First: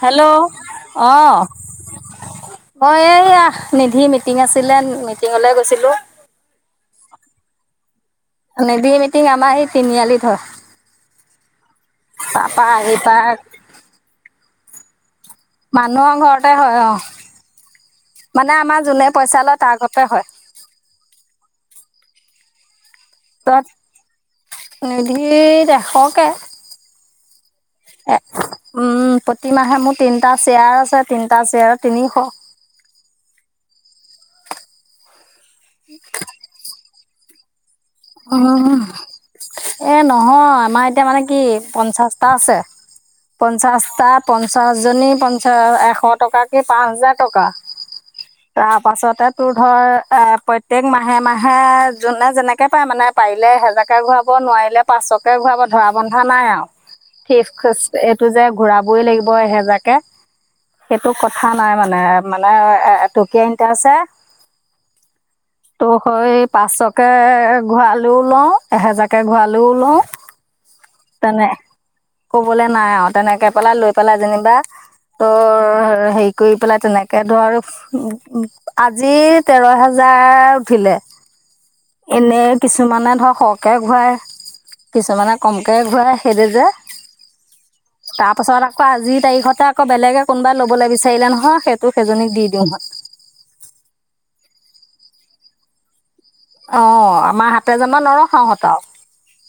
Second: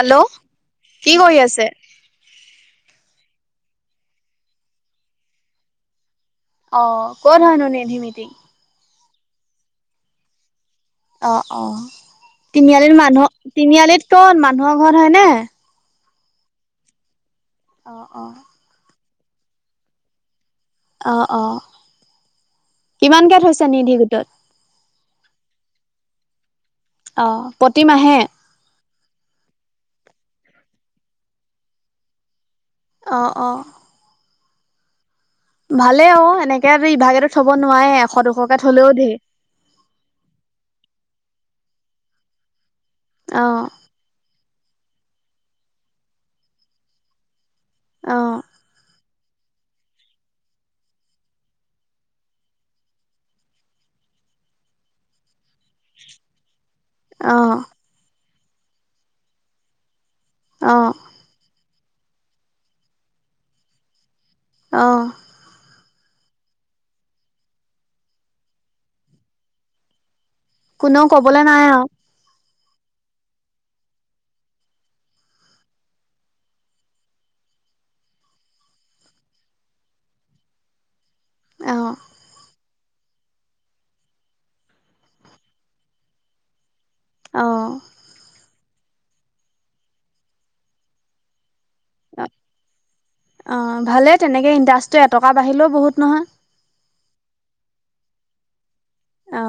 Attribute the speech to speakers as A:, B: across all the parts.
A: Hello
B: কি কৰি
A: অঁ।
B: আছে?
A: মই এই আ নিধি মিটিং আছিলে মিটিঙলে গৈছিলো।
B: অ ক'ত হয়নো নেধিমিতিং।
A: নিধি মিটিং আমাৰ সেই তিনিআলিত হয়।
B: অ অ
A: তাৰপা
B: তিনিআলিত
A: আহি
B: মানুহ
A: পাই
B: তিনিআলিত কত মানুহৰ ঘৰত হয়নে।
A: মানুহৰ ঘৰতে হয় অ
B: অ', অ'।
A: মানে আমাৰ যোনে পইচা লয় তাৰ ঘতে হয়।
B: অ অ কিমানকে থৈছে নিধি গোটত।
A: নিধি এশকে।
B: অ
A: এ
B: প্ৰতিমাহে।
A: উম প্ৰতিমাহে মোৰ তিনিটা শ্বেয়াৰ আছে তিনিটা শ্বেয়াৰ তিনিশ।
B: অ অ। ভালেই অক এনেকে দি ইভাগেটো থব নোৱাৰে আও
A: অ অ, এ নহয় আমাৰ এতিয়া মানে কি পঞ্চাশটা আছে।
B: অ'।
A: পঞ্চাশটা পঞ্চাশ জনী পঞ্চা এশ টকাকে পাঁচ হাজাৰ টকা।
B: অ',
A: তাৰ পাছতে তোৰ ধৰ এ প্ৰত্যেক মাহে মাহে যোনে যেনে- কে পাই মানে পাৰিলে এহেজাকে ঘূৰাব নোৱাৰিলে পাঁচশকে ঘূৰাব ধৰা বন্ধা নাই আও ঠিক
B: অ',
A: কৈছে, এইটো যে ঘূৰাবই লাগিব এহেজাকে
B: অ
A: সেইটো কথা নাই মানে মানে এটকিয়া ইনট্ৰাষ্ট হে
B: অঁ।
A: ত সেই পাঁচশকে কে ঘুৰালেও লওঁ এহেজাকে ঘুৰালেও লওঁ
B: কোনেও কবলে
A: তেনে
B: নাই আও
A: ক'বলে নাই আও তেনেকে পেলাই লৈ পেলাই যেনেবা অ অ হেৰি কৰি পেলাই তেনেকে ধৰ উ আজি তেৰ হেজাৰ উঠিলে।
B: অ।
A: এনেই কিছুমানে ধৰক সৰহকে ঘূৰাই। কিছুমানে কমকে ঘূৰাই, সেইটো যে
B: অঁ।
A: তাৰ পাছত আকৌ আজিৰ তাৰিখতে আকৌ বেলেগে কোনোবাই ল'বলে বিচাৰিলে নহয় সেই- তোক সেইজনীক দি দিওঁ হত
B: অঁ ভালেই তেনেকৈ ইনটাৰেষ্টটো এটকা বাঢ়িলেও বহুত নহয়।
A: অ আমাৰ হাতে জমা নৰখাওঁ হতক
B: অ।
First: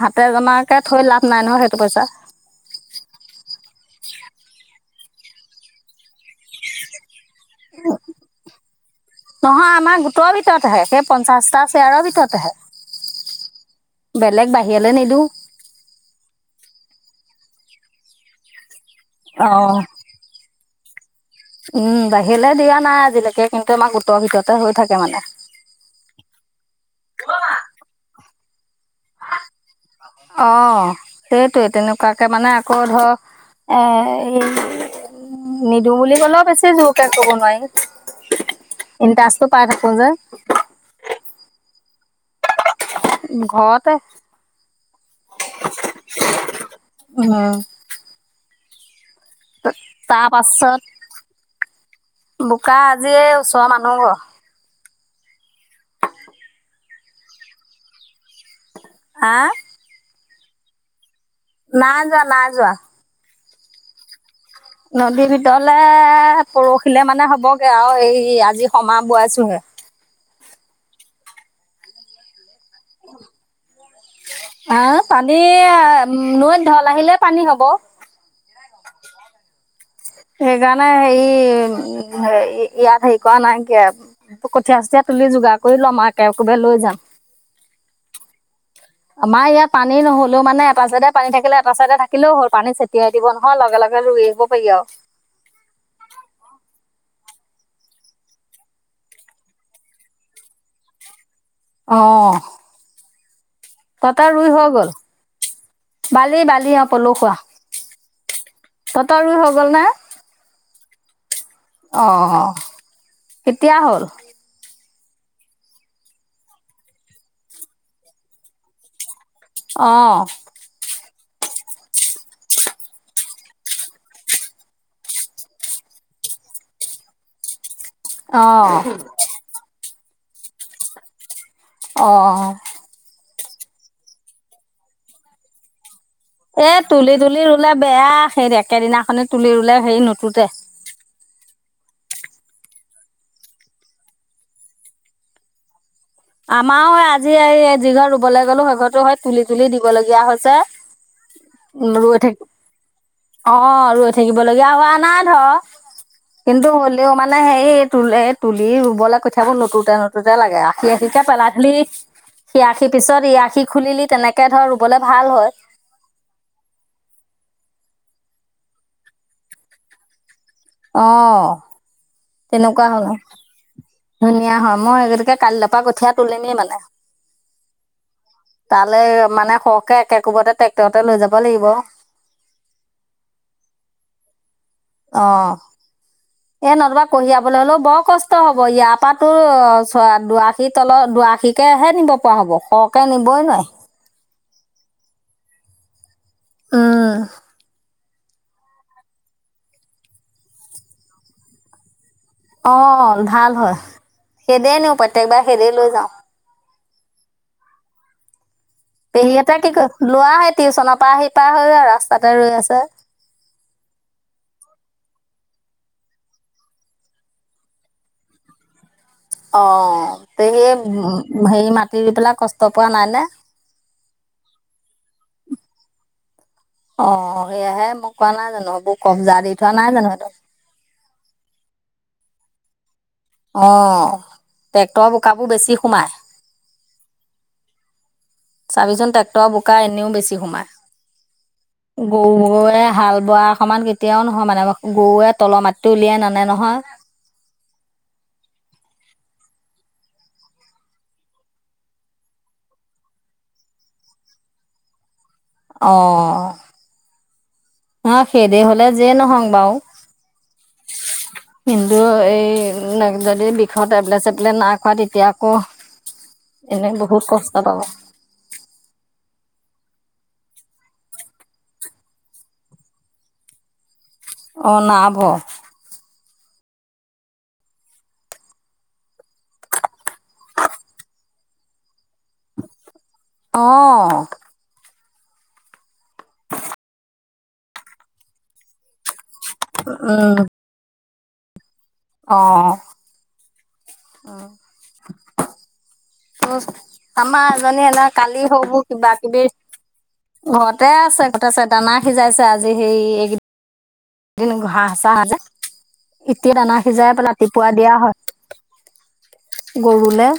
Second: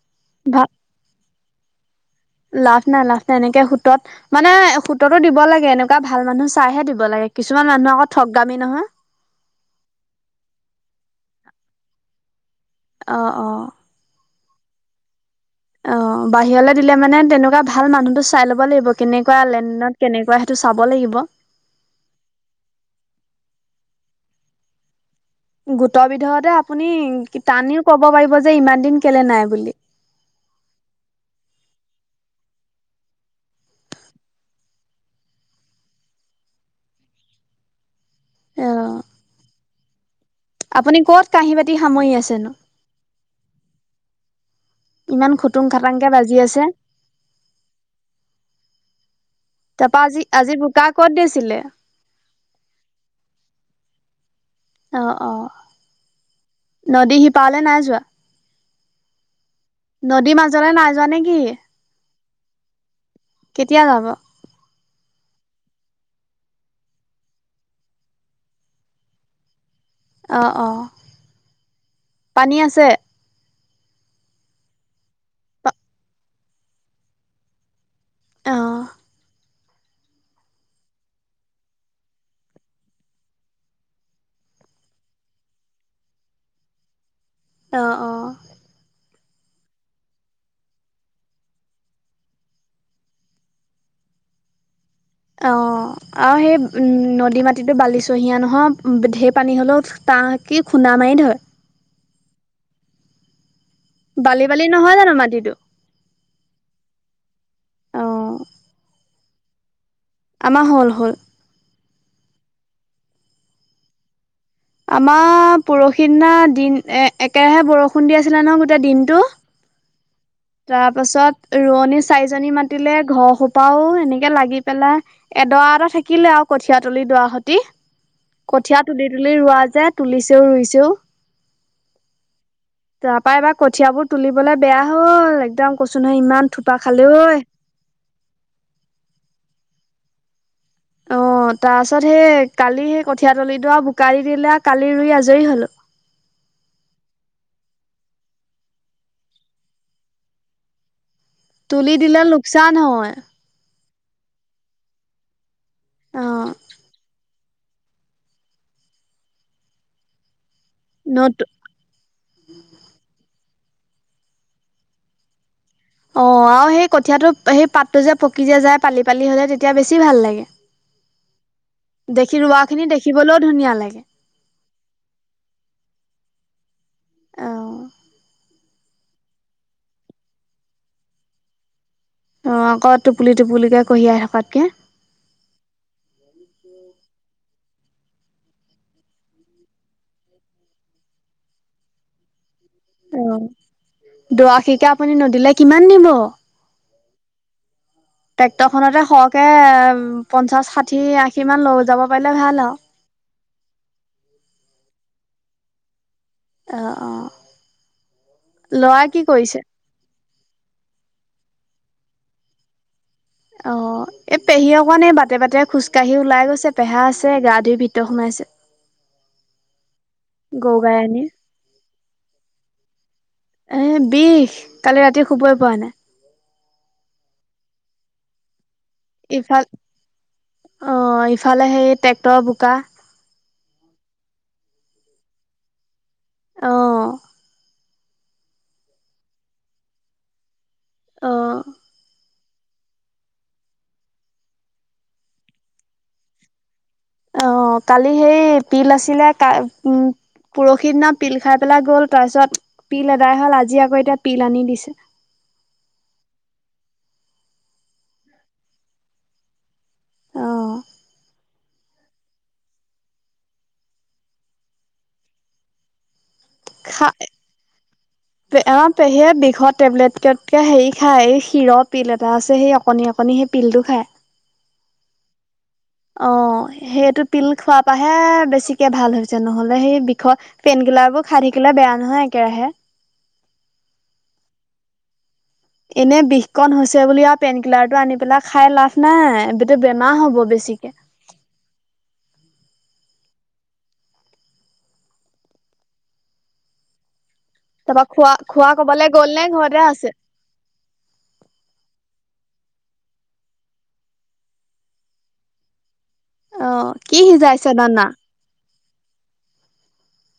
A: হাতে
B: ভা
A: জমাকে থৈ লাভ নাই নহয় সেইটো পইচা।
B: লাভ নাই লাভ নাই এনেকে সুতত মানে সুততো দিব লাগে এনেকুৱা ভাল মানুহ চাইহে দিব লাগে। কিছুমান মানুহ আকৌ ঠগামী নহয়।
A: নহয় আমাৰ গোটৰ ভিতৰত আহে সেই পঞ্চাশটা শ্বেয়াৰৰ ভিতৰত আহে।
B: অ অ।
A: বেলেগ বাহিৰলে নিদো।
B: অ বাহিৰলে দিলে মানে তেনেকুৱা ভাল মানুহতো চাই ল'ব লাগিব কেনেকুৱা
A: অঁ
B: লেনদেনত। কেনেকুৱা সেইটো চাব লাগিব।
A: উম বাহিৰলে দিয়া নাই আজিলেকে কিন্তু আমাৰ গোটৰ ভিতৰতে হৈ থাকে মানে।
B: গোটৰ ভিতৰতে আপুনি টানিও কব পাৰিব যে ইমান দিন কেলে নাই বুলি।
A: অ সেইটোৱে তেনেকুৱাকে মানে আকৌ ধৰ- এ এই নিদো বুলি কলো বেছি জোৰকে ক'ব
B: অ
A: নোৱাৰি ইনটাষ্টটো পাই থাকো যে
B: আপুনি ক'ত কাঁহী বাতি সামৰি আছেনো?
A: ঘৰতে।
B: ইমান খুটুং খাটাং কে বাজি আছে।
A: উম।
B: তাপা আজি,
A: তাৰ
B: আজি
A: পাছত
B: বোকা কত দিছিলে?
A: বোকা আজি এই ওচৰৰ মানুহ ঘৰ
B: অঁ অঁ।
A: [unintelligible]
B: নদী শিপাৰলৈ নাই যোৱা?
A: হা?
B: নদীৰ মাজলৈ নাই যোৱা নেকি?
A: নাই যোৱা নাই যোৱা।
B: কেতিয়া যাব?
A: নদীৰ ভিতৰলে পৰহিলে মানে হ'বগে আৰু এই আজি সমা বোৱাইছোহে।
B: অঁ অঁ' পানী আছে?
A: আ, পানী নৈত ঢল আহিলে পানী হ'ব।
B: অঁ।
A: সেইকাৰণে হেৰি উম ইয়াত হেৰি কৰা নাইকিয়া। কঠীয়া চঠীয়া তুলি যোগাৰ কৰি লম, মই একে কোবে লৈ যাম।
B: অঁ অঁ।
A: [unintelligible] আমাৰ ইয়াত পানী নহ'লেও মানে এটা চাইডে পানী থাকিলে এটা চাইডে থাকিলেও হ'ল, পানী ছটিয়াই দিব নহয় লগে লগে ৰুই আহিব পাৰিবি আৰু।
B: অঁ আৰু সেই উমঁ' নদী মাটিতো বালি চহিয়া নহয়, ঢেৰ পানী হ'লেও তাহ কি খুন্দা মাৰি ধৰে।
A: অঁ। তহঁতৰ
B: বালি
A: ৰুই
B: বালি
A: হৈ গ'ল?
B: নহয় জানো মাটিটো
A: বালি বালি অঁ' পলখুৱা।
B: অঁ।
A: তহঁতৰ ৰুই হৈ গ'ল না?
B: আমাৰ হ'ল হ'ল।
A: অঁ' কেতিয়া হ'ল?
B: আমাৰ পৰহিদিনা দিন একেৰাহে বৰষুণ দি আছিলে নহয় গোটেই দিনটো
A: অঁ।
B: তাৰ পাছত ৰোৱনী চাৰিজনী মাতিলে, ঘৰ সোপাও এনেকে লাগি পেলাই এডৰা এটা থাকিলে আৰু কঠিয়া তুলি দুৱাহতি,
A: অঁ
B: কঠিয়া তুলি তুলি ৰোৱা যে- তুলিছেও ৰুইছেও।
A: অঁ।
B: তাৰপা এবাৰ কঠিয়াবোৰ তুলিবলে বেয়া হ'ল একদম কৈছোঁ নহয় ইমান থোপা
A: এ
B: খালে
A: তুলি
B: ঐ।
A: তুলি ৰুলে বেয়া হেৰি একেদিনাখনে তুলি ৰুলে হেৰি নুতোতে।
B: অঁ' তাৰ পাছত সেই কালি সেই কঠিয়া তলিটো আৰু বোকাৰি দিলে কালি ৰুই আজৰি হলোঁ।
A: আমাৰও আজি এই যি ঘৰ ৰুবলৈ গ'লো সেই ঘৰটো সেই তুলি তুলি দিবলগীয়া হৈছে।
B: তুলি
A: ৰৈ
B: দিলে
A: থাকি
B: লোকচান হয়।
A: অঁ' ৰৈ থাকিবলগীয়া হোৱা নাই ধৰ
B: অ
A: কিন্তু হ'লেও মানে মানে সেৰি তু-তুলি ৰুবলৈ কঠিয়াবোৰ নুতুতে নুতুতে লাগে আৰু। এৰাশীকে
B: নত
A: পেলা থলি, এআশীৰ পিছত ইআশী খুলিলি তেনেকে ধৰ ৰুবলৈ ভাল হয়।
B: অঁ আৰু সেই কঠীয়াটো সেই পাতটো যে পকি যে যায় পালি পালি হে যায় তেতিয়া বেছি ভাল লাগে।
A: অঁ
B: দেখি ৰোৱা
A: তেনেকুৱা
B: খিনি
A: হ'ল
B: দেখিবলৈও ধুনীয়া লাগে।
A: ধুনীয়া হয়। মই এই গতিকে কালিলে পৰা কঠিয়া তুলিমেই মানে।
B: অ।
A: তালৈ মানে সৰহকে একে কোবতে ট্ৰেক্টৰতে লৈ যাব লাগিব।
B: অঁ আকৌ টোপুলি টোপুলিকৈ কঢ়িয়াই থকাতকৈ।
A: অঁ। এ নতুবা কঢ়িয়াবলৈ হ'লেও বৰ কষ্ট হ'ব। ইয়াৰ পৰা তোৰ চ দুআশীৰ তলত, দুআশী কেহে নিব পৰা হ'ব, সৰহকে নিবই নোৱাৰি।
B: দুৰাশীকে আপুনি নদীলে কিমান নিব।
A: উমঁ।
B: ট্ৰেক্টৰ খনতে সৰহকে পঞ্চাশ, ষাঠী, আশী মান লৈ যাব। পাৰিলে ভাল আৰু
A: অঁহ', ভাল হয়। সেনেকে নিওঁ প্ৰত্যেক বাৰ সেনেকেই লৈ যাওঁ।
B: অঁহ', -অঁহ', -।
A: পেহীহঁতে
B: কৰিছে
A: এটা কি ল'ৰা আহি টিউচনৰ পৰা আহি পাৰ হৈ আৰু ৰাস্তাতে ৰৈ আছে।
B: অহ', - এই পেহী অকণ এই বাটে-বাটে খোজকাঢ়ি ওলাই গৈছে, পেহা আছে গা ধুই ভিতৰত সোমাইছে।
A: [inaudible] অহ', -অঁহ', - পেহীয়ে
B: গৰু গাই আনি
A: হেৰি মাটি দি পেলাই কষ্ট পোৱা নাই নে?
B: এ' বিষ, কালি ৰাতি শুবই পোৱা নাই।
A: অহ', -সেয়াহে মোক কোৱা নাই জানো সেইবোৰ কব্জা দি থোৱা নাই জানো সিহঁত।
B: অঁহ', -ইফালে সেই ট্ৰেক্টৰৰ বোকা।
A: অঁহ', ট্ৰেক্টৰৰ বোকাবোৰ বেছি সোমায়।
B: অঁহ।
A: চাবিচোন ট্ৰেক্টৰ বোকা এনেও বেছি সোমাই।
B: অ
A: গৰুৱে হা'ল- বৰা অকণমান কেতিয়াও নহয় মানে, গৰুৱে তলৰ মাটিটো উলিয়াই নানে নহয়।
B: অহ', - কালি সেই পিল আছিলে উম'- পৰহি দিনাত পিল খাই পেলাই গ'ল তাৰপিছত পিল এদাই হ'ল আজি আকৌ এতিয়া পিল আনি দিছে।
A: অঁহ', সেই হ'লে যিয়ে নহওঁ বাৰু।
B: অঁ।
A: কিন্তু এই মই যদি বিষৰ টেবলেট-চেবলেট নাই খোৱা তেতিয়া আকৌ- এনেই বহুত কষ্ট পাওঁ।
B: এ' পেহীয়ে বিষৰ টেবলেট ক'তকে হেৰি খায়, এই শিৰ পিল এটা আছে সেই অকণনি-অকণনি সেই পিলটো খায়।
A: অহ', নাৰ্ভৰ।
B: অহ', সেইটো পিল খোৱাৰ পৰা'হে বেছিকে ভাল হৈছে, নহ'লে সেই বিষত- পেইন কিলাৰ বোৰ খাই থাকিলে বেয়া নহয় একেৰাহে।
A: অঁহ
B: এনেই বিষকণ হৈছে বুলি আৰু পেইনকিলাৰ টো আনি পেলাই খাই লাভ নাই বেমাৰ হ'ব বেছিকে।
A: অঁ। আমাৰ- মানে
B: তাৰপা
A: এনেকুৱা
B: খোৱা
A: কালি
B: খোৱা
A: সৰু-সৰু
B: কবালৈ গ'ল নে
A: কিবা-কিবি-
B: ঘৰতে আছে?
A: ঘৰতে আছে, ঘৰত আছে দানা সিজাইছে আজি হেৰি- দিন ঘাহ-চা যে এতিয়া দানা
B: অ'
A: সিজাই
B: কি
A: পেলাই ৰাতিপুৱা
B: সিজাইছে
A: দিয়া
B: দানা?
A: হয়। গৰুলে।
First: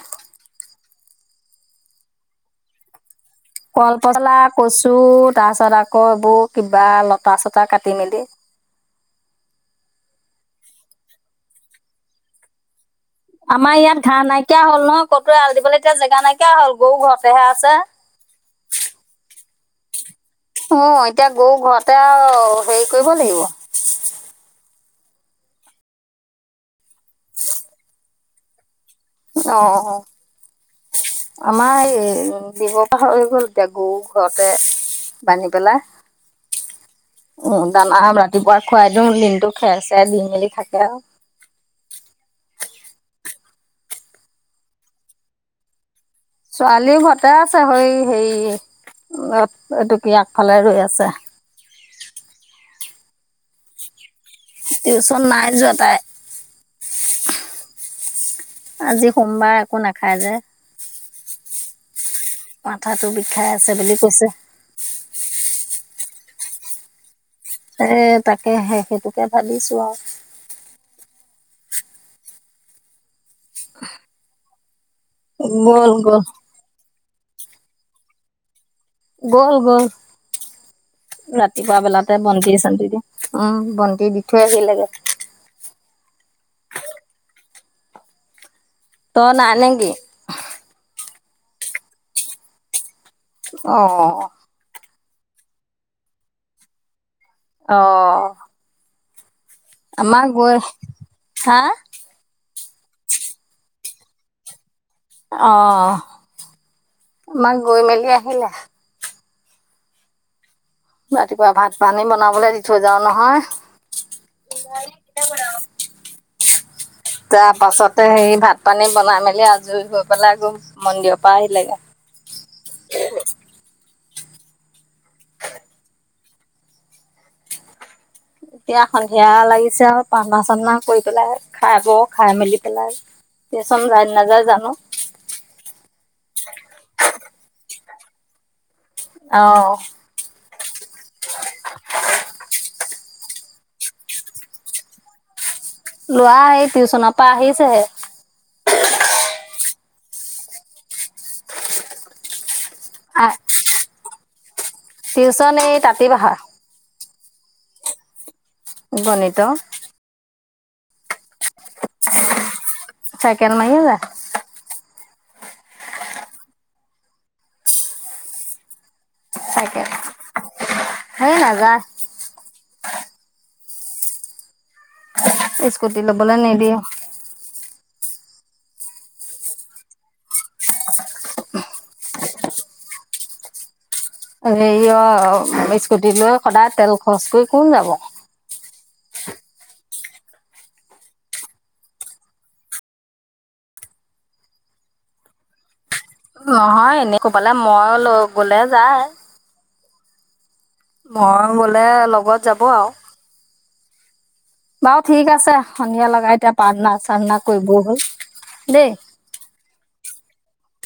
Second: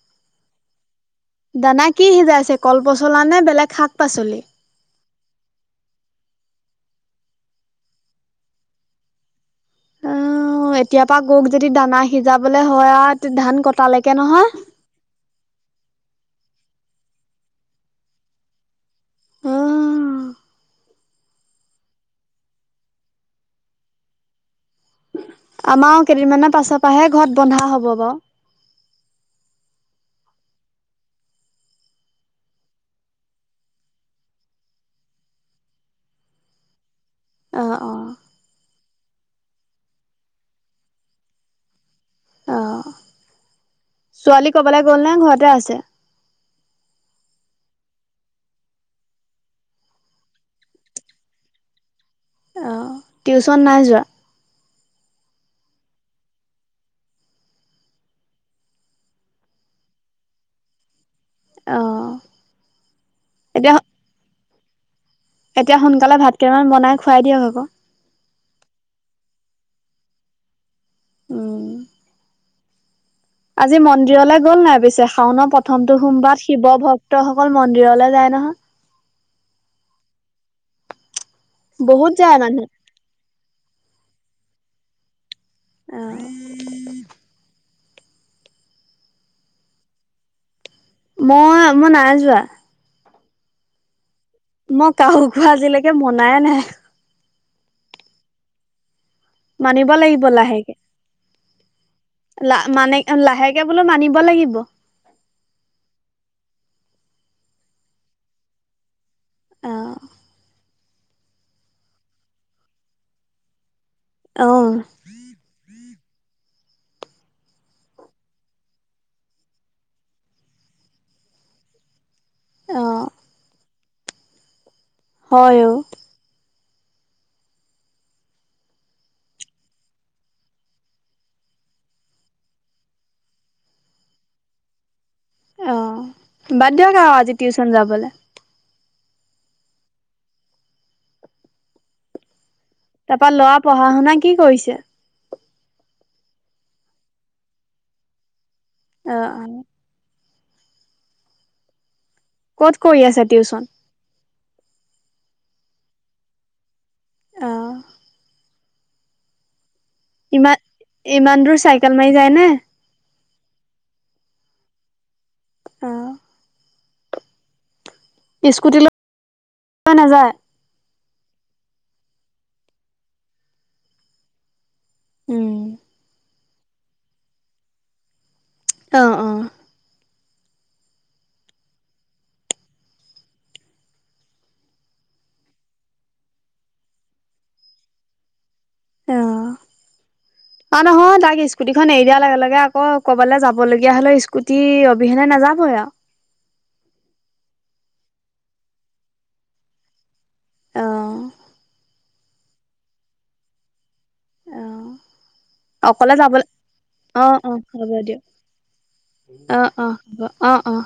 B: দানা কি সিজাইছে কল পচলা নে বেলেগ? শাক
A: কলপচলা,
B: পাচলি?
A: কছো তাৰ পিছত আকৌ এইবোৰ কিবা লতা-চটা কাটি মেলি।
B: উমঁ, এতিয়াৰ পৰা গৰুক যদি দানা সিজাবলে হয় আও।
A: আমাৰ ইয়াত ঘাঁহ নাইকিয়া হ'ল নহয়, ক'তো এয়ালি দিবলৈ এতিয়া জেগা নাইকিয়া হ'ল গৰু ঘৰতে'হে আছে।
B: অ'
A: অহ', এতিয়া গৰু ঘৰতে আৰু হেৰি কৰিব লাগিব।
B: আমাৰ কেইদিনমানৰ পাছৰ পৰাহে ঘৰত বন্ধা হ'ব বাৰু।
A: অঁহ', -অঁহ', -। আমাৰ এই ব্যৱসায় হৈ গ'ল এতিয়া গৰু ঘৰতে- বান্ধি পেলাই। উম'
B: অ'
A: দানা
B: অ'
A: ৰাতিপুৱা খুৱাই দিওঁ দিনটো খেৰ-চেৰ দি মেলি থাকে আৰু।
B: অ, ছোৱালী কৰবালৈ গ'ল নে ঘৰতে আছে?
A: ছোৱালী ঘৰতে আছে সেই হেৰি অ এইটো কি আগফালে ৰৈ আছে।
B: টিউশ্যন নাই যোৱা?
A: টিউচন নাই যোৱা তাই উহ। আজি সোমবাৰ, একো নাখায় যে।
B: অ।
A: মাথাতো বিষাই আছে
B: এতিয়া
A: বুলি কৈছে।
B: এতিয়া সোনকালে ভাত কেইটামান বনাই খোৱাই দিয়ক আকৌ।
A: এ তাকে হে সেইটোকে ভাবিছো আৰু।
B: উম। আজি মন্দিৰলৈ গ'ল নাই পিছে, শাওনৰ
A: আৰু গ'ল
B: প্ৰথমটো
A: গ'ল
B: সোমবাৰ? শিৱ ভক্তসকল মন্দিৰলৈ যায় নহয়?
A: গ'ল, গ'ল। ৰাতিপুৱা
B: বহুত
A: বেলাতে
B: যায়
A: বন্তি -
B: মানুহ
A: চন্তি দি। অহ, ' বন্তি দি থৈ আহিলেগে।
B: এ
A: ত নাই নেকি?
B: মই, এ মই নাই যোৱা।
A: অ অ অ।
B: মই কাহু খোৱা আজিলৈকে মনায়ে নাই।
A: অ।
B: মানিব লাগিব
A: আমাৰ গৈ
B: লাহেকে।
A: হা
B: লাহ মানে লাহেকে বোলো মানিব লাগিব।
A: অ, মাক গৈ মেলি আহিলে?
B: অঁ।
A: ৰাতিপুৱা ভাত - পানী বনাবলে দি থৈ যাও নহয়।
B: অহ'।
A: [unintelligible] তাৰ পাছতে সেই ভাত - পানী বনাই মেলি আজৰি হৈ পেলাই আকৌ মন্দিৰৰ পৰা আহিলেগে।
B: অ'। হয় অ'।
A: এতিয়া সন্ধিয়া লাগিছে আৰু পাৰ্থনা-সাৰ্থনা কৰি পেলাই খাই আকৌ খাই মেলি পেলাই টিউচন যায় নাযায় জানো?
B: অ', বাদ দিয়ক আৰু আজি টিউচন যাবলৈ।
A: অহ'।
B: এইবাৰ ল'ৰাই পঢ়া-শুনা কি কৰিছে?
A: ল'ৰা এই টিউচনৰ পৰা আহিছেহে।
B: অ'। ক'ত কৰি আছে
A: আহ
B: টিউচন?
A: টিউচন এই তাতি-পাহা।
B: অহ'।
A: গণিত।
B: ইমান, ইমান দূৰ চাইকেল মাৰি যায় নে?
A: চাইকেল মাৰিয়ে যায়।
B: অ'। স্কুটিলৈ নাযায়।
A: হে নাযায়।
B: উম,
A: স্কুটি ল'বলে নিদিয়ে।
B: অ', অ'।
A: হেৰি অ, ' স্কুটি লৈ সদায় তেল খৰচ কৰি কোন যাব!
B: অ',
A: [unintelligible]
B: অ' নহয়, তাক স্কুটিখন এৰি দিয়া লগে, লগে আকৌ ক'বালৈ যাবলগীয়া হ'লে স্কুটি অবিহেনে নাযাবই আৰু।
A: নহয়, এনে ক'বালে মই লৈ গ'লে যায়।
B: অ',
A: মই গ'লে লগত যাব আৰু।
B: অ',
A: বাৰু ঠিক আছে সন্ধিয়া
B: অকলে
A: লগাই
B: যাবলৈ
A: এতিয়া
B: অ',
A: পাৰ্থনা-সাৰ্থনা
B: অ',
A: কৰিব
B: হ'ব
A: হ'ল,
B: দিয়ক।
A: দেই।
B: অ', অ' হ'ব, অ', অ'।